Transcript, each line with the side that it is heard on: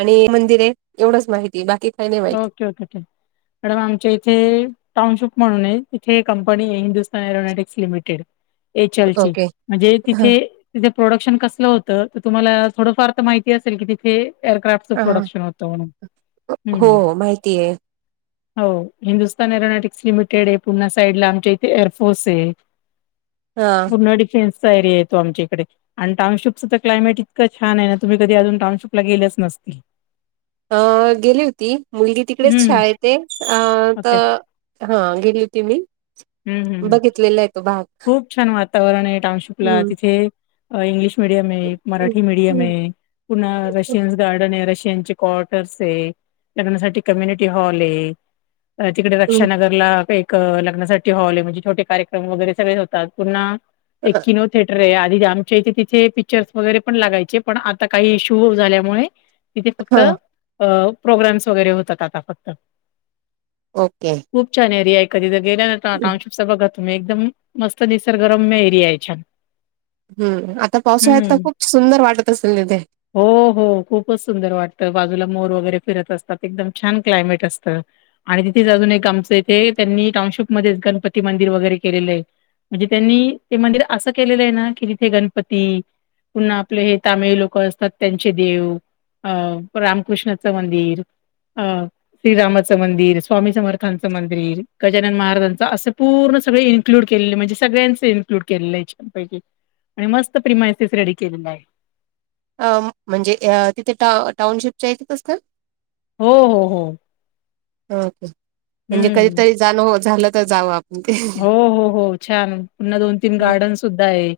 right: आणि मंदिर आहे एवढंच माहिती बाकी काही नाही माहिती.
left: ओके ओके क मॅडम आमच्या इथे टाऊनशिप म्हणून आहे इथे एक कंपनी आहे Hindustan aeronautics limited H L ची
right: ओके.
left: म्हणजे तिथे तिथे प्रोडक्शन कसलं होतं तर तुम्हाला थोडंफार तर माहिती असेल की तिथे एअरक्राफ्टचं
right: अ
left: प्रोडक्शन होत म्हणून
right: हो
left: हं,
right: माहिती हाय
left: हो हिंदुस्तान एरोनॉटिक्स लिमिटेड आहे पुूर्णा साइड ला आमच्या इथे एअरफोर्स आहे
right: हा
left: पूर्ण डफेन्सचा एरिया येतो आमच्या इकडे, आणि टाऊनशिपचं तर क्लायमेट इतक छान आहे ना तुम्ही कधी अजून टऊनशिपला गेलेच नसतील,
right: अ गेली होती मुलगी तिकडेच
left: हं,
right: शाळेत ये अ
left: ओके.
right: तर - हा गेली होती मी.
left: हम्म हम्म हम्म.
right: लेला आहे तो भाग
left: खूप छान वातावरण आहे टाऊनशिपला
right: हम्म.
left: तिथे अ इंग्लिश- मिडीयम आहे मराठी मिडीयम
right: हम्म
left: आहे पुन्हा रशियनस गार्डन आहेत रशियन चे कॉटर्स आहे लग्नासाठी कम्यिटी हॉल आहे तिकडे रक्षा नगर - ला एक लग्नासाठी हॉल आहे म्हणजे छोटे कार्यक्रम वैगेरे सगळेच होतात. पुन्हा एक किलो थिेटर आहे आधी आमच्या इथे तिथे पिक्चर्स वगैरे पण लागायचे पण आता काही इशू झाल्यामुळे तिथे फक्त
right: हा
left: अ प्रोग्राम्स वगैरे होतात आता फक्त.
right: ओके.
left: खूप छ एरिया कधी तर गेल्या टाउनशिपस बघा तुम्ही एकदम मस्त निसर्गरम म एरीया छान
right: हम्म आता पावसाळ्यात तर
left: हम्म.
right: खूप सुंदर वाटत असेल तिथे
left: हो हो खूपच सुंदर वाटतं. बाजूला मोर वगैरे फिरत असतात एकदम छान क्लायमेट असतं. आणि तिथेच अजून एक आमचं इथे त्यांनी टाऊनशिप मध्येच गणपती मंदिर वगैरे केलेलं आहे. म्हणजे त्यांनी ते मंदिर असं केलेलं आहे ना कि तिथे गणपती पुन्हा आपले हे तामिळ लोक असतात त्यांचे देव. अं रामकृष्णाचं मंदिर अ श्रीरामाचं मंदिर, स्वामी समर्थांचं मंदिर, गजानन महाराजांचं असे पूर्ण सगळे ए इंक्लूड केलेले म्हणजे सगळ्यांचे इन्क्लूड केलेले आहे छान पैकी आणि मस्त प्रिमायसेस रेडी केलेले आहेत.
right: अ म्हणजे तिथे टाऊ टाऊनशिपच्या इथेच असता.
left: हो हो हो.
right: ओके म्हणजे
left: हं.
right: कधीतरी जाण झालं तर जाऊ आप
left: हो हो हो छान पुन्हा दोन तीन गार्डन सुद्धा आहे.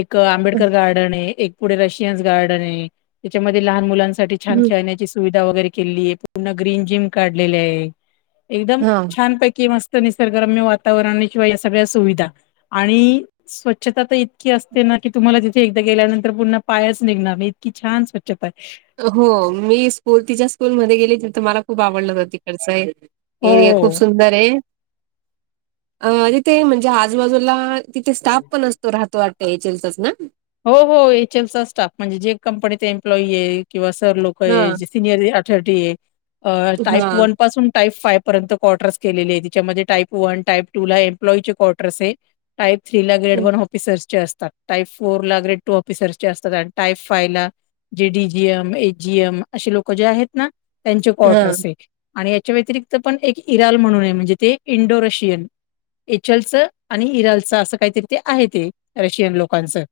left: एक आंबेडकर गार्डन आहे एक पुढे रशियन्स गार्डन आहे त्याच्यामध्ये लहान मुलांचं साठी छान खेळण्याची सुविधा वगैरे केलेली आहे पूर्ण ग्रीन जिम काढलेली आहे. एकदम
right: हा
left: छानपैकी मस्त निसर्गरम्य वातावरणाशिवाय या सगळ्या सुविधा आणि स्वच्छता तर इतकी असते ना की तुम्हाला तिथे एकदा गेल्यानंतर पुन्हा पायच निघणार नाही इतकी छान स्वच्छता
right: हो मी स्कूल तिच्या स्कूलमध्ये गेली तिथं मला खूप आवडलं हो तिकडचा ये एरिया खूप
left: हो.
right: सुंदर आहे अ तिथे म्हणजे आजूबाजूला तिथे स्टाफ पण असतो राहतो वाटतय त्यांचाच ना?
left: हो हो एच एल चा स्टाफ म्हणजे जे कंपनीचा एम्प्लॉई आहे किंवा सर लोक आहेत.
right: हां,
left: सिनयर अथोरिटी आहे टाईप
right: हां,
left: वन पासून टाईप फाईव पर्यंत कॉटर्स केलेले आहेत त्याच्यामध्ये टाईप वन टाईप टू ला एम्प्लॉईचे कॉटर्स ये टाईप थ्री ला गेड
right: हं,
left: वन ऑफिसर्स चे असतात टाईप फोर ला ग्रेड टू ऑफिसर्स चे असतात आणि टाईप फाईव्ह ला जे D G M, H G M अशी लोक जे आहेत ना त्यांचे
right: हां,
left: कॉटर्स आहेत. आणि याच्या व्यतिरिक्त पण एक इराल म्हणून आहे म्हणजे ते इंडो रशियन एचलचं आणि इरालचं असं काहीतरी ते आहे ते रशियन लोकांचं.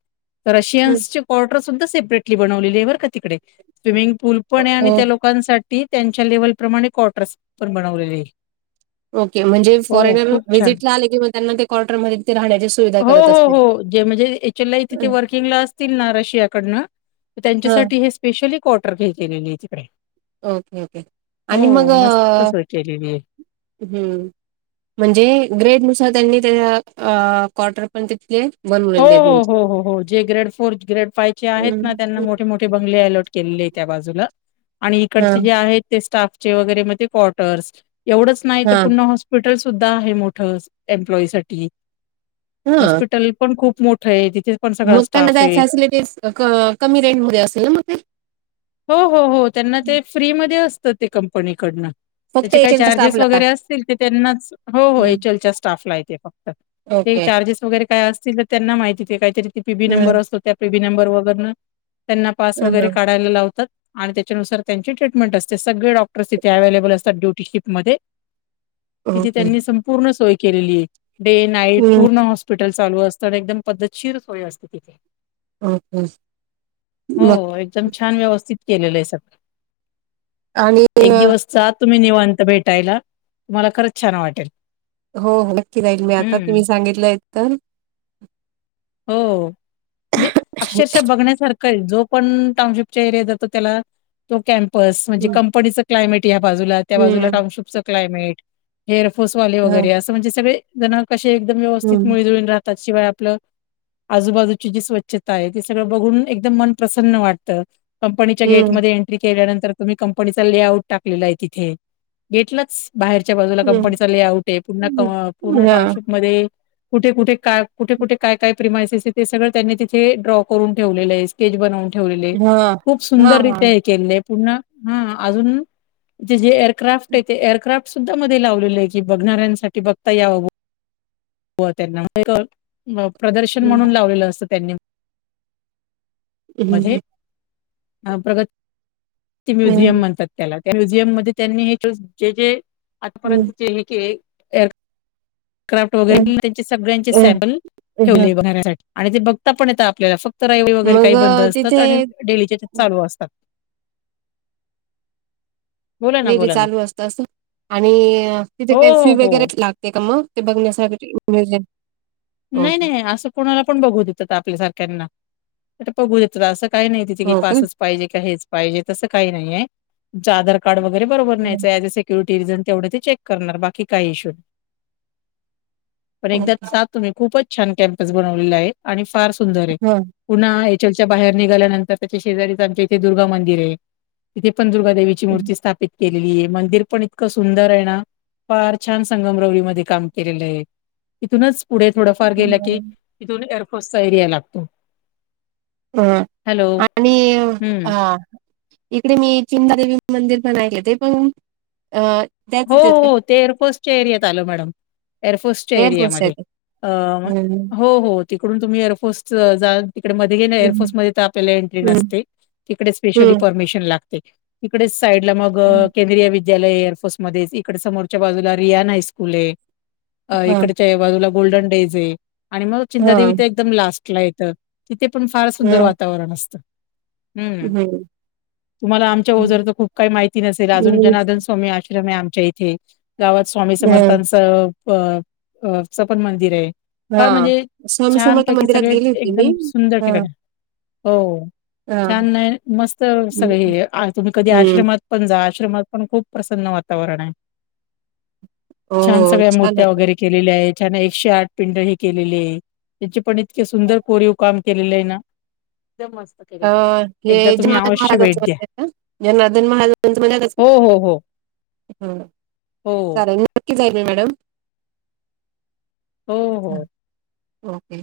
right: हं.
left: रशियन्सचे कॉटर सुद्धा सेपरेटली बनवलेले आहे बर का तिकडे स्विमिंग पूल पण आहे आणि
right: ओ
left: त्या लो लोकांसाठी त्यांच्या लेवल प्रमाणे कॉटर्स पण बनवलेले आहे.
right: ओके म्हणजे
left: हो,
right: फॉरेनर
left: खूप छान.
right: व्हिजिट ला आले कि त्यांना ते क्वार्टरमध्ये राहण्याची सुविधा
left: हो,
right: करत
left: हो,
right: असतील.
left: हो. म्हणजे एच एल
right: हं,
left: वर्किंग ला असतील ना रशिया कढण तर
right: हां,
left: त्यांच्यासाठी हे स्पेशली कॉटर घ्यायची [unintelligible] तिकडे.
right: ओके ओके
left: हो,
right: आणि मग
left: मस्त सोय केलेली आहे.
right: हम्म. म्हणजे ग्रेड नुसार त्यांनी त्या आ कॉटर पण तिथले
left: हो
right: बनवलेले आहेत
left: हो
right: म्हणजे.
left: हो हो हो जे ग्रेड फोर ग्रेड फाईव चे आहेत
right: हं,
left: ना त्यांना
right: हं.
left: मोठे मोठे ब अलट के त्या बाजूला आणि
right: हां,
left: इकडचे जे आहेत ते स्टाफ चे वगैरे म्हणजे कॉटर्स एवढंच नाही तर
right: हां.
left: पूर्ण हॉर्स हॉस्पिटल सुद्धा आहे मोठं एम्प्लॉईसाठी
right: हा
left: हॉस्पिटल पण खूप मोठं आहे तिथे पण सगळा
right: मग त्यांना
left: स्टाफ
right: त्या
left: आहे
right: फॅसिलिटीज क कमी रेंटमध्ये असेल ना मग ते.
left: हो हो हो त्यांना ते फ्रीमध्ये असतं ते कंपनीकडनं.
right: फक्त
left: त्याचे काही
right: एजंट
left: चार्जेस
right: स्टाफला
left: वगैरे असतील ते त्यांनाच हो हो
right: हं.
left: एच एल च्या स्टाफला ये ते फक्त. ते
right: ओके
left: चार्जेस वगैरे काय असतील तर त्यांना माहिती काहीतरी पी बी
right: हं,
left: नंबर असतात त्या पी बी नंबर वगैर त्यांना पास वगैरे
right: हं.
left: काढायला लावतात. आणि त्याच्यानुसार त्यांची ट्रीटमेंट असते सगळे डॉक्टर्स इथे अवेलेबल असतात ड्युटी शिपमध्ये. तिथे
right: ओके
left: त्यांनी संपूर्ण सोय केलेली आहे. डे नाईट
right: हं.
left: पूर्ण हॉस्पिटल चालू अस तर एकदम पद्धतशिर सोय असते तिथे.
right: ओके मग
left: हो एकदम- छान व्यवस्थित केलेलं आहे सगळ.
right: आणि
left: एक दिवस जा तुम्ही निवांत भेटायला तुम्हाला खरंच छान वाटेल.
right: हो हो नक्की राहील मी आता
left: हम्म
right: तुम्ही सांगितलंय तर
left: हो म्हणजे अक्षरशः बघण्यासारखं ये जो पण टाशिपच्या एरिया जातो त्याला तो कप म्हणजे
right: हम्म
left: कंपनी च क्लायमेट ह या बाजूला त्या बाजूला टाऊनशिपचं क्लायमेट हेअरफोसवाले
right: हा
left: वगैरे असं म्हणजे सगळे जण कसे एकदम व्यवस्थित
right: हम्म
left: मुळीजुळीन राहतात शिवाय आपलं आजूबाजूची जी स्वच्छता आहे ती सगळं बघून एकदम मन प्रसन्न वाटतं. कंपनीच्या
right: हम्म
left: गेटमध्येध्ये एंट्री केल्यानंतर तुम्ही कंपनीचा ले आउट टाकलेला आहे तिथे गेटलाच बाहेरच्या बाजूला कंपनीचा ले आउट आहे पु्हा पूर्ण
right: हा
left: टाउनशिपमध्ये कुठे कुठे काय कुठे कुठे काय काय प्रिमासेस आहे ते सगळं त्यांनी तिथे ड्रॉ करून ठेवलेलं आहे. ेज बनवून ठेवलेले
right: हा
left: खूप
right: हा
left: सुंदर
right: हा
left: रित्या हे केले पनण हा अजून जे एअरक्राफ्ट आहे ते एअरक्राफ्ट सुद्धा मध्ये लावलेले आहे की बघणाऱ्यांसाठी बघता या हो त्यांना प्रदर्शन म्हणून लावलेलं असतं त्यांनी मध्ये प्रगत म्युझियम म्हणतात. त्याला त्या म्युझियम मध्ये त्यांनी हे जे जे आतापर्यंत जे हे क्राफ्ट वगैरे त्यां सगळ्यांचे सॅम्पल ठेवलेसाठी आणि ते बघता पण येत आपल्याला फक्त तरऐवेळी वगैरे
right: मग
left: काही बंद
right: अ,
left: असतात
right: तिथे
left: आणि डेलीचे त्या चालू असतात. बोला ना,
right: डेली
left: बोला ना.
right: चालू असतं अस आणि तिथे
left: हो,
right: काही फी
left: हो, हो.
right: वगैरेच लागत. ते का मग ते बघण्यास ब
left: नाही नाही असं कोणाला पण बघू देतात आपल्या सारख्यांना बघू देतात असं. काही नाही तिथे की
right: हो का?
left: पासच पाहिजे का हेच पाहिजे तसं काही नाहीय. आधार कार्ड वगैरे बरोबर
right: हं,
left: न्याचं आहे ज चेक का इ [inaudible] तुम्ही खूपच छान कॅम्पस बनवलेला आहे आणि फार सुंदर आहे.
right: हं.
left: पुन्हा एच एल च्या बाहेर निघाल्यानंतर त्याच्या शेजारीच आमच्या इथे दुर्गा मंदिर आहे तिथे पण दुर्गा देवी ची
right: हां
left: मूर्ती स्थापीत केलेली आहे मंदिर पण इतकं सुंदर आहे ना फार छान संगमरवरी मध्ये काम केलेलं आहे. इथूनच पुढे थोडंफार गेला की इथून एअरफोर्सचा एरिया लागतो.
right: ह
left: हॅलो
right: आणि
left: हम्म.
right: हा इकडे मी चिमदेवी मंदिर पणऐले ते पण अ त्याच
left: हो
right: आहेत का
left: हो ते एअरपोस्टच्या एरियात आल मॅडम एअरफोर्सच्या
right: एअरफोर्स
left: एरियामध्ये
right: आहेत हां हां
left: हो हो तिकडून तुम्ही एअरफोर्सट जा तिकडे मध्येे एअरफोर्स
right: हां
left: मध्ये आपल्याला एंट्री
right: हं,
left: नसते तिकडे स्पेशली
right: हं,
left: परमिशन लागते. तिकडेच साईड ला मग केंद्रीय विद्यालय एअरफोर्स इ स इ [inaudible] बाजूला गोल्डन डे जे आणि मग चिंददेवी तर एकदम लास्ट ला येतं. तिथे पण फार सुंदर वातावरण असतं. हम्
right: हं,
left: तुम्हाला आमच्या
right: हं,
left: ओझर तर खूप काही माहिती नसेल अजून जनार्दन स्वामी ्रम आमच्या इथे गावात स्वामी समर्थांच च पण मंदिर आहे. फार
right: हां
left: म्हणजे
right: स्वामी
left: छान
right: समर्थ
left: पैकी
right: मंदिरात
left: सगळे
right: गेली होती मी
left: एकदम सुंदर
right: हां
left: ठिकाण हो
right: हां
left: छान नाही मस्त
right: हं,
left: सगळे तुम्ही कधी
right: हं.
left: आश्रमात पंज आश्रमात पण खूप प्रसन्न वातावरण आहे.
right: हो
left: छान सगळ्या
right: छान
left: मूर्त्या
right: होत.
left: वगैरे केलेले आहे छान एकशे आठ पिंड ही केलेली आहे त्याची पण इतके सुंदर कोरीव काम केलेले आहे ना एकदम मस्त
right: अ
left: केलेलं आहे.
right: हे
left: एकदा तुम्ही
right: जनार्दन
left: अवश्य भेट
right: महारजांचं
left: द्या.
right: म्हणज ना जननादन महाराजांचं म्हण
left: हो हो हो.
right: हम
left: हो
right: सले मॅडम.
left: हो
right: हं,
left: हो्
right: ओके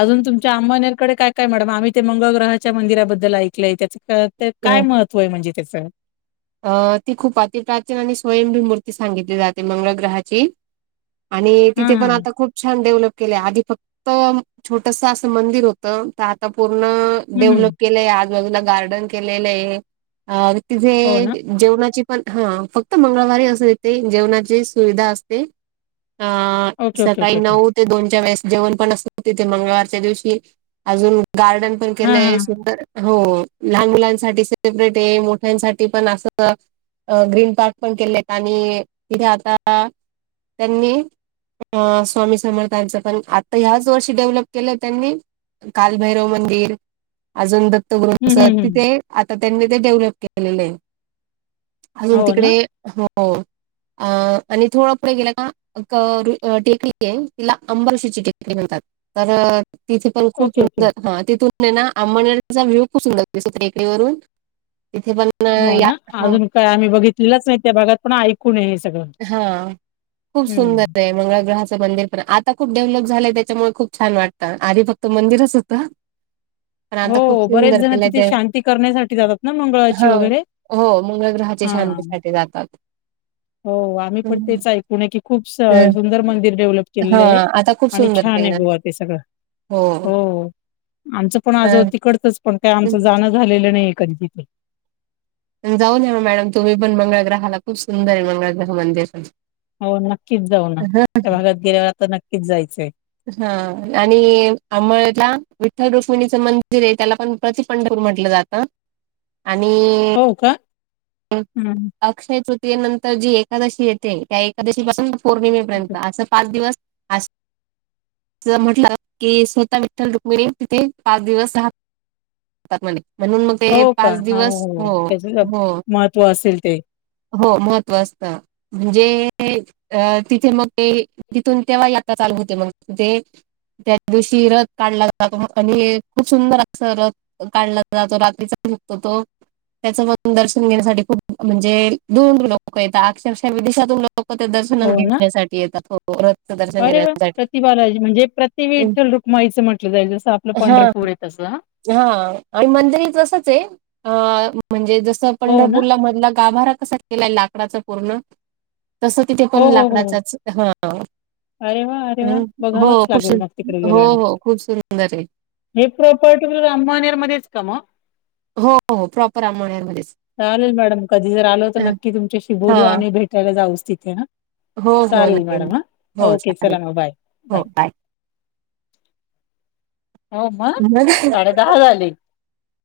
left: अजून तुमच्या आंबानेरकडे काय काय मॅडम आम्ही ते मंगळग्रहाच्या मंदिराबद्दल ऐकलंय त्या तर काय महत्व आहे म्हणजे त्याचं
right: अ ती खूप अतिप्राचीन आणि स्वयंभी मूर्ती सांगितली जाते मंगळ ग्रहाची आणि
left: हां,
right: तिथे पण
left: हां.
right: आता खूप छान डेव्हलप केले आधी फक्त छोटस असं मंदिर होत तर आता पूर्ण
left: हं, हं.
right: डेव्हलप केलंय आजबाजूला गार्डन केलेलं आहे अ
left: हो
right: तिथे
left: ना?
right: जेवणाची पण हा फक्त मंगळवारी असं येते जेवणाची सुविधा असते अ
left: ओके, ओके,
right: सकाळी
left: ओके, ओके.
right: नऊ. ते दोनच्या वेळेस जेण पण असत तिथे मंगळवारच्या दिवशी अजून गार्डन.
left: हां, हां. हां.
right: लान मुलां सेरे मोठसाठी पण अस. अ ग्रीन पार्क पण केले आणि तिथे आता. त्यांनी अ स्वामी समर्थांचं पण आता ह्याच वर्षी डेव्हलप केलं त्यांनी. कालभैरव मंदिर. अजून दत्तग्रह
left: हं,
right: अस
left: हं, हं.
right: तिथे आता त्यांनी ते डेव्हलप केलेले आहे. अजून
left: हो ना?
right: तिकडे हो अ आणि थोडं पुढे गेलं का टेकडी आहे तिला अंबाशीची टेकडी म्हणतात. तर तिथे पण खूप
left: ओके, ओके.
right: सुंदर हा तिथून आंमडचा व्हू खूप सुंदर दिसते टेकडीवरून तिथे पण अ,
left: हो
right: या
left: ना
right: हो.
left: अजून काय आम्ही बघितलेलंच नाही त्या भागात पण ऐकूूनय हे सगळं.
right: हा खूप सुंदर
left: हं.
right: आहे मंगळ ग्रहाचं मंदिर. पण आता खूप डेव्हलप झालंय त्याच्यामुळे खूप छान वाटतं आधी फक्त मंदिरच होतं. पण आता
left: हो
right: खूप
left: बरेच
right: सुंदर
left: जण
right: केलंय
left: तिथे
right: ते
left: शांती करण्यासाठी जातात ना मंगळाची
right: हां.
left: वगैरे.
right: हो मंगळ ग्रहाची
left: हां.
right: शांतीसाठीठी जातात.
left: हो आम्ही
right: हं,
left: पण तेच ऐकूूनय की खूप
right: हं.
left: सुंदर मंदिर डेव्हलप केलेलं
right: हां,
left: आहे
right: आता खूप
left: आणि
right: सुंदर
left: छान आहे
right: केलं.
left: बोवा ते सगळं हो आमचं पण आजो
right: हं.
left: तिकडतच. पण काय आमचं जाणं झालेलं नाही आहे कधी तिथं.
right: जाऊन न मग मॅडम तुम्ही पण मंगळग्रहाला खूप सुंदर आहे मंगळग्रह मंदिर पण.
left: हो नक्कीच जाऊ ना त्या भागात गेल्यावर आता नक्कीच जायचंय.
right: हा आणि आमळला विठ्ठल रुशमिणीचं मंदिर आहे त्याला पण प्रति पंढपूर म्हटलं जातं ह आणि.
left: हो का? हं
right: अक्षय तृतीयेनंतर जी एकादशी येते. त्या एकादशी पासून
left: ओके.
right: पौर्णिमेपर्यंत असं पाच दिवस ज म्हंटलं की स््ता विठ्ठल रुक्मिणी तिथे पाच दिवस रा म्हणून मग ते
left: हो का?
right: पाच
left: हो
right: दिवस हो
left: त्याच
right: हो.
left: महत्त्व असेल ते
right: हो महत्वाचतं. म्हणजे अ तिथे मग ते तिथून तेव्हा यात्रा चालू होते मग तेे. त्या दिवशी रथ काढला जातो आणि खूप सुंदर असत रथ. काढला जातो रात्रीचा झकतो तो त्याच मण दर्श पूजेसाठी खूप खूप म्हणजे दुरून दुरून लोक येतात अक्षरशः विदेशातून लोक. लोक ते दर्शन
left: हो ना?
right: घेण्यासाठी येतात वथच दर्शन
left: अरे वा!
right: घेण्यासाठी.
left: माैचं म्हटलं जाईल जसं आपलं पंढरपूर आहे तसं.
right: हा आणि मंदिर तसंच आहे म्हणजे जस.
left: हो ना?
right: पंढरपूरला मधला गाभारा कसा केलाय लाकडाच पूर्ण तस. तिथे
left: हो
right: पण
left: हो हो हो
right: लाकडाचाच हा.
left: अरे वा! अरे वा!
right: हम् हो
left: बघावंच लागेल मग तिकडे
right: खूप हो हो
left: गेल्यानंतर.
right: खूप सुंदर आहे
left: हे प्रॉपर्टी अंबानेर मध्ये च का म.
right: हो हो प्रॉपर आंबवण्यामध्येच
left: चालेल मॅडम कधी जर आलो तर नक्की तुमच्याशी
right: हा
left: बोलू आणि भेट. ला जाऊच तिथे ह
right: हो हो
left: चालेल
right: नक्की
left: मडॅम हा.
right: हो
left: ओके.
right: चालेल
left: चला बाय
right: हो
left: बाय. हो म,
right: बाय
left: साडे दहा झाले.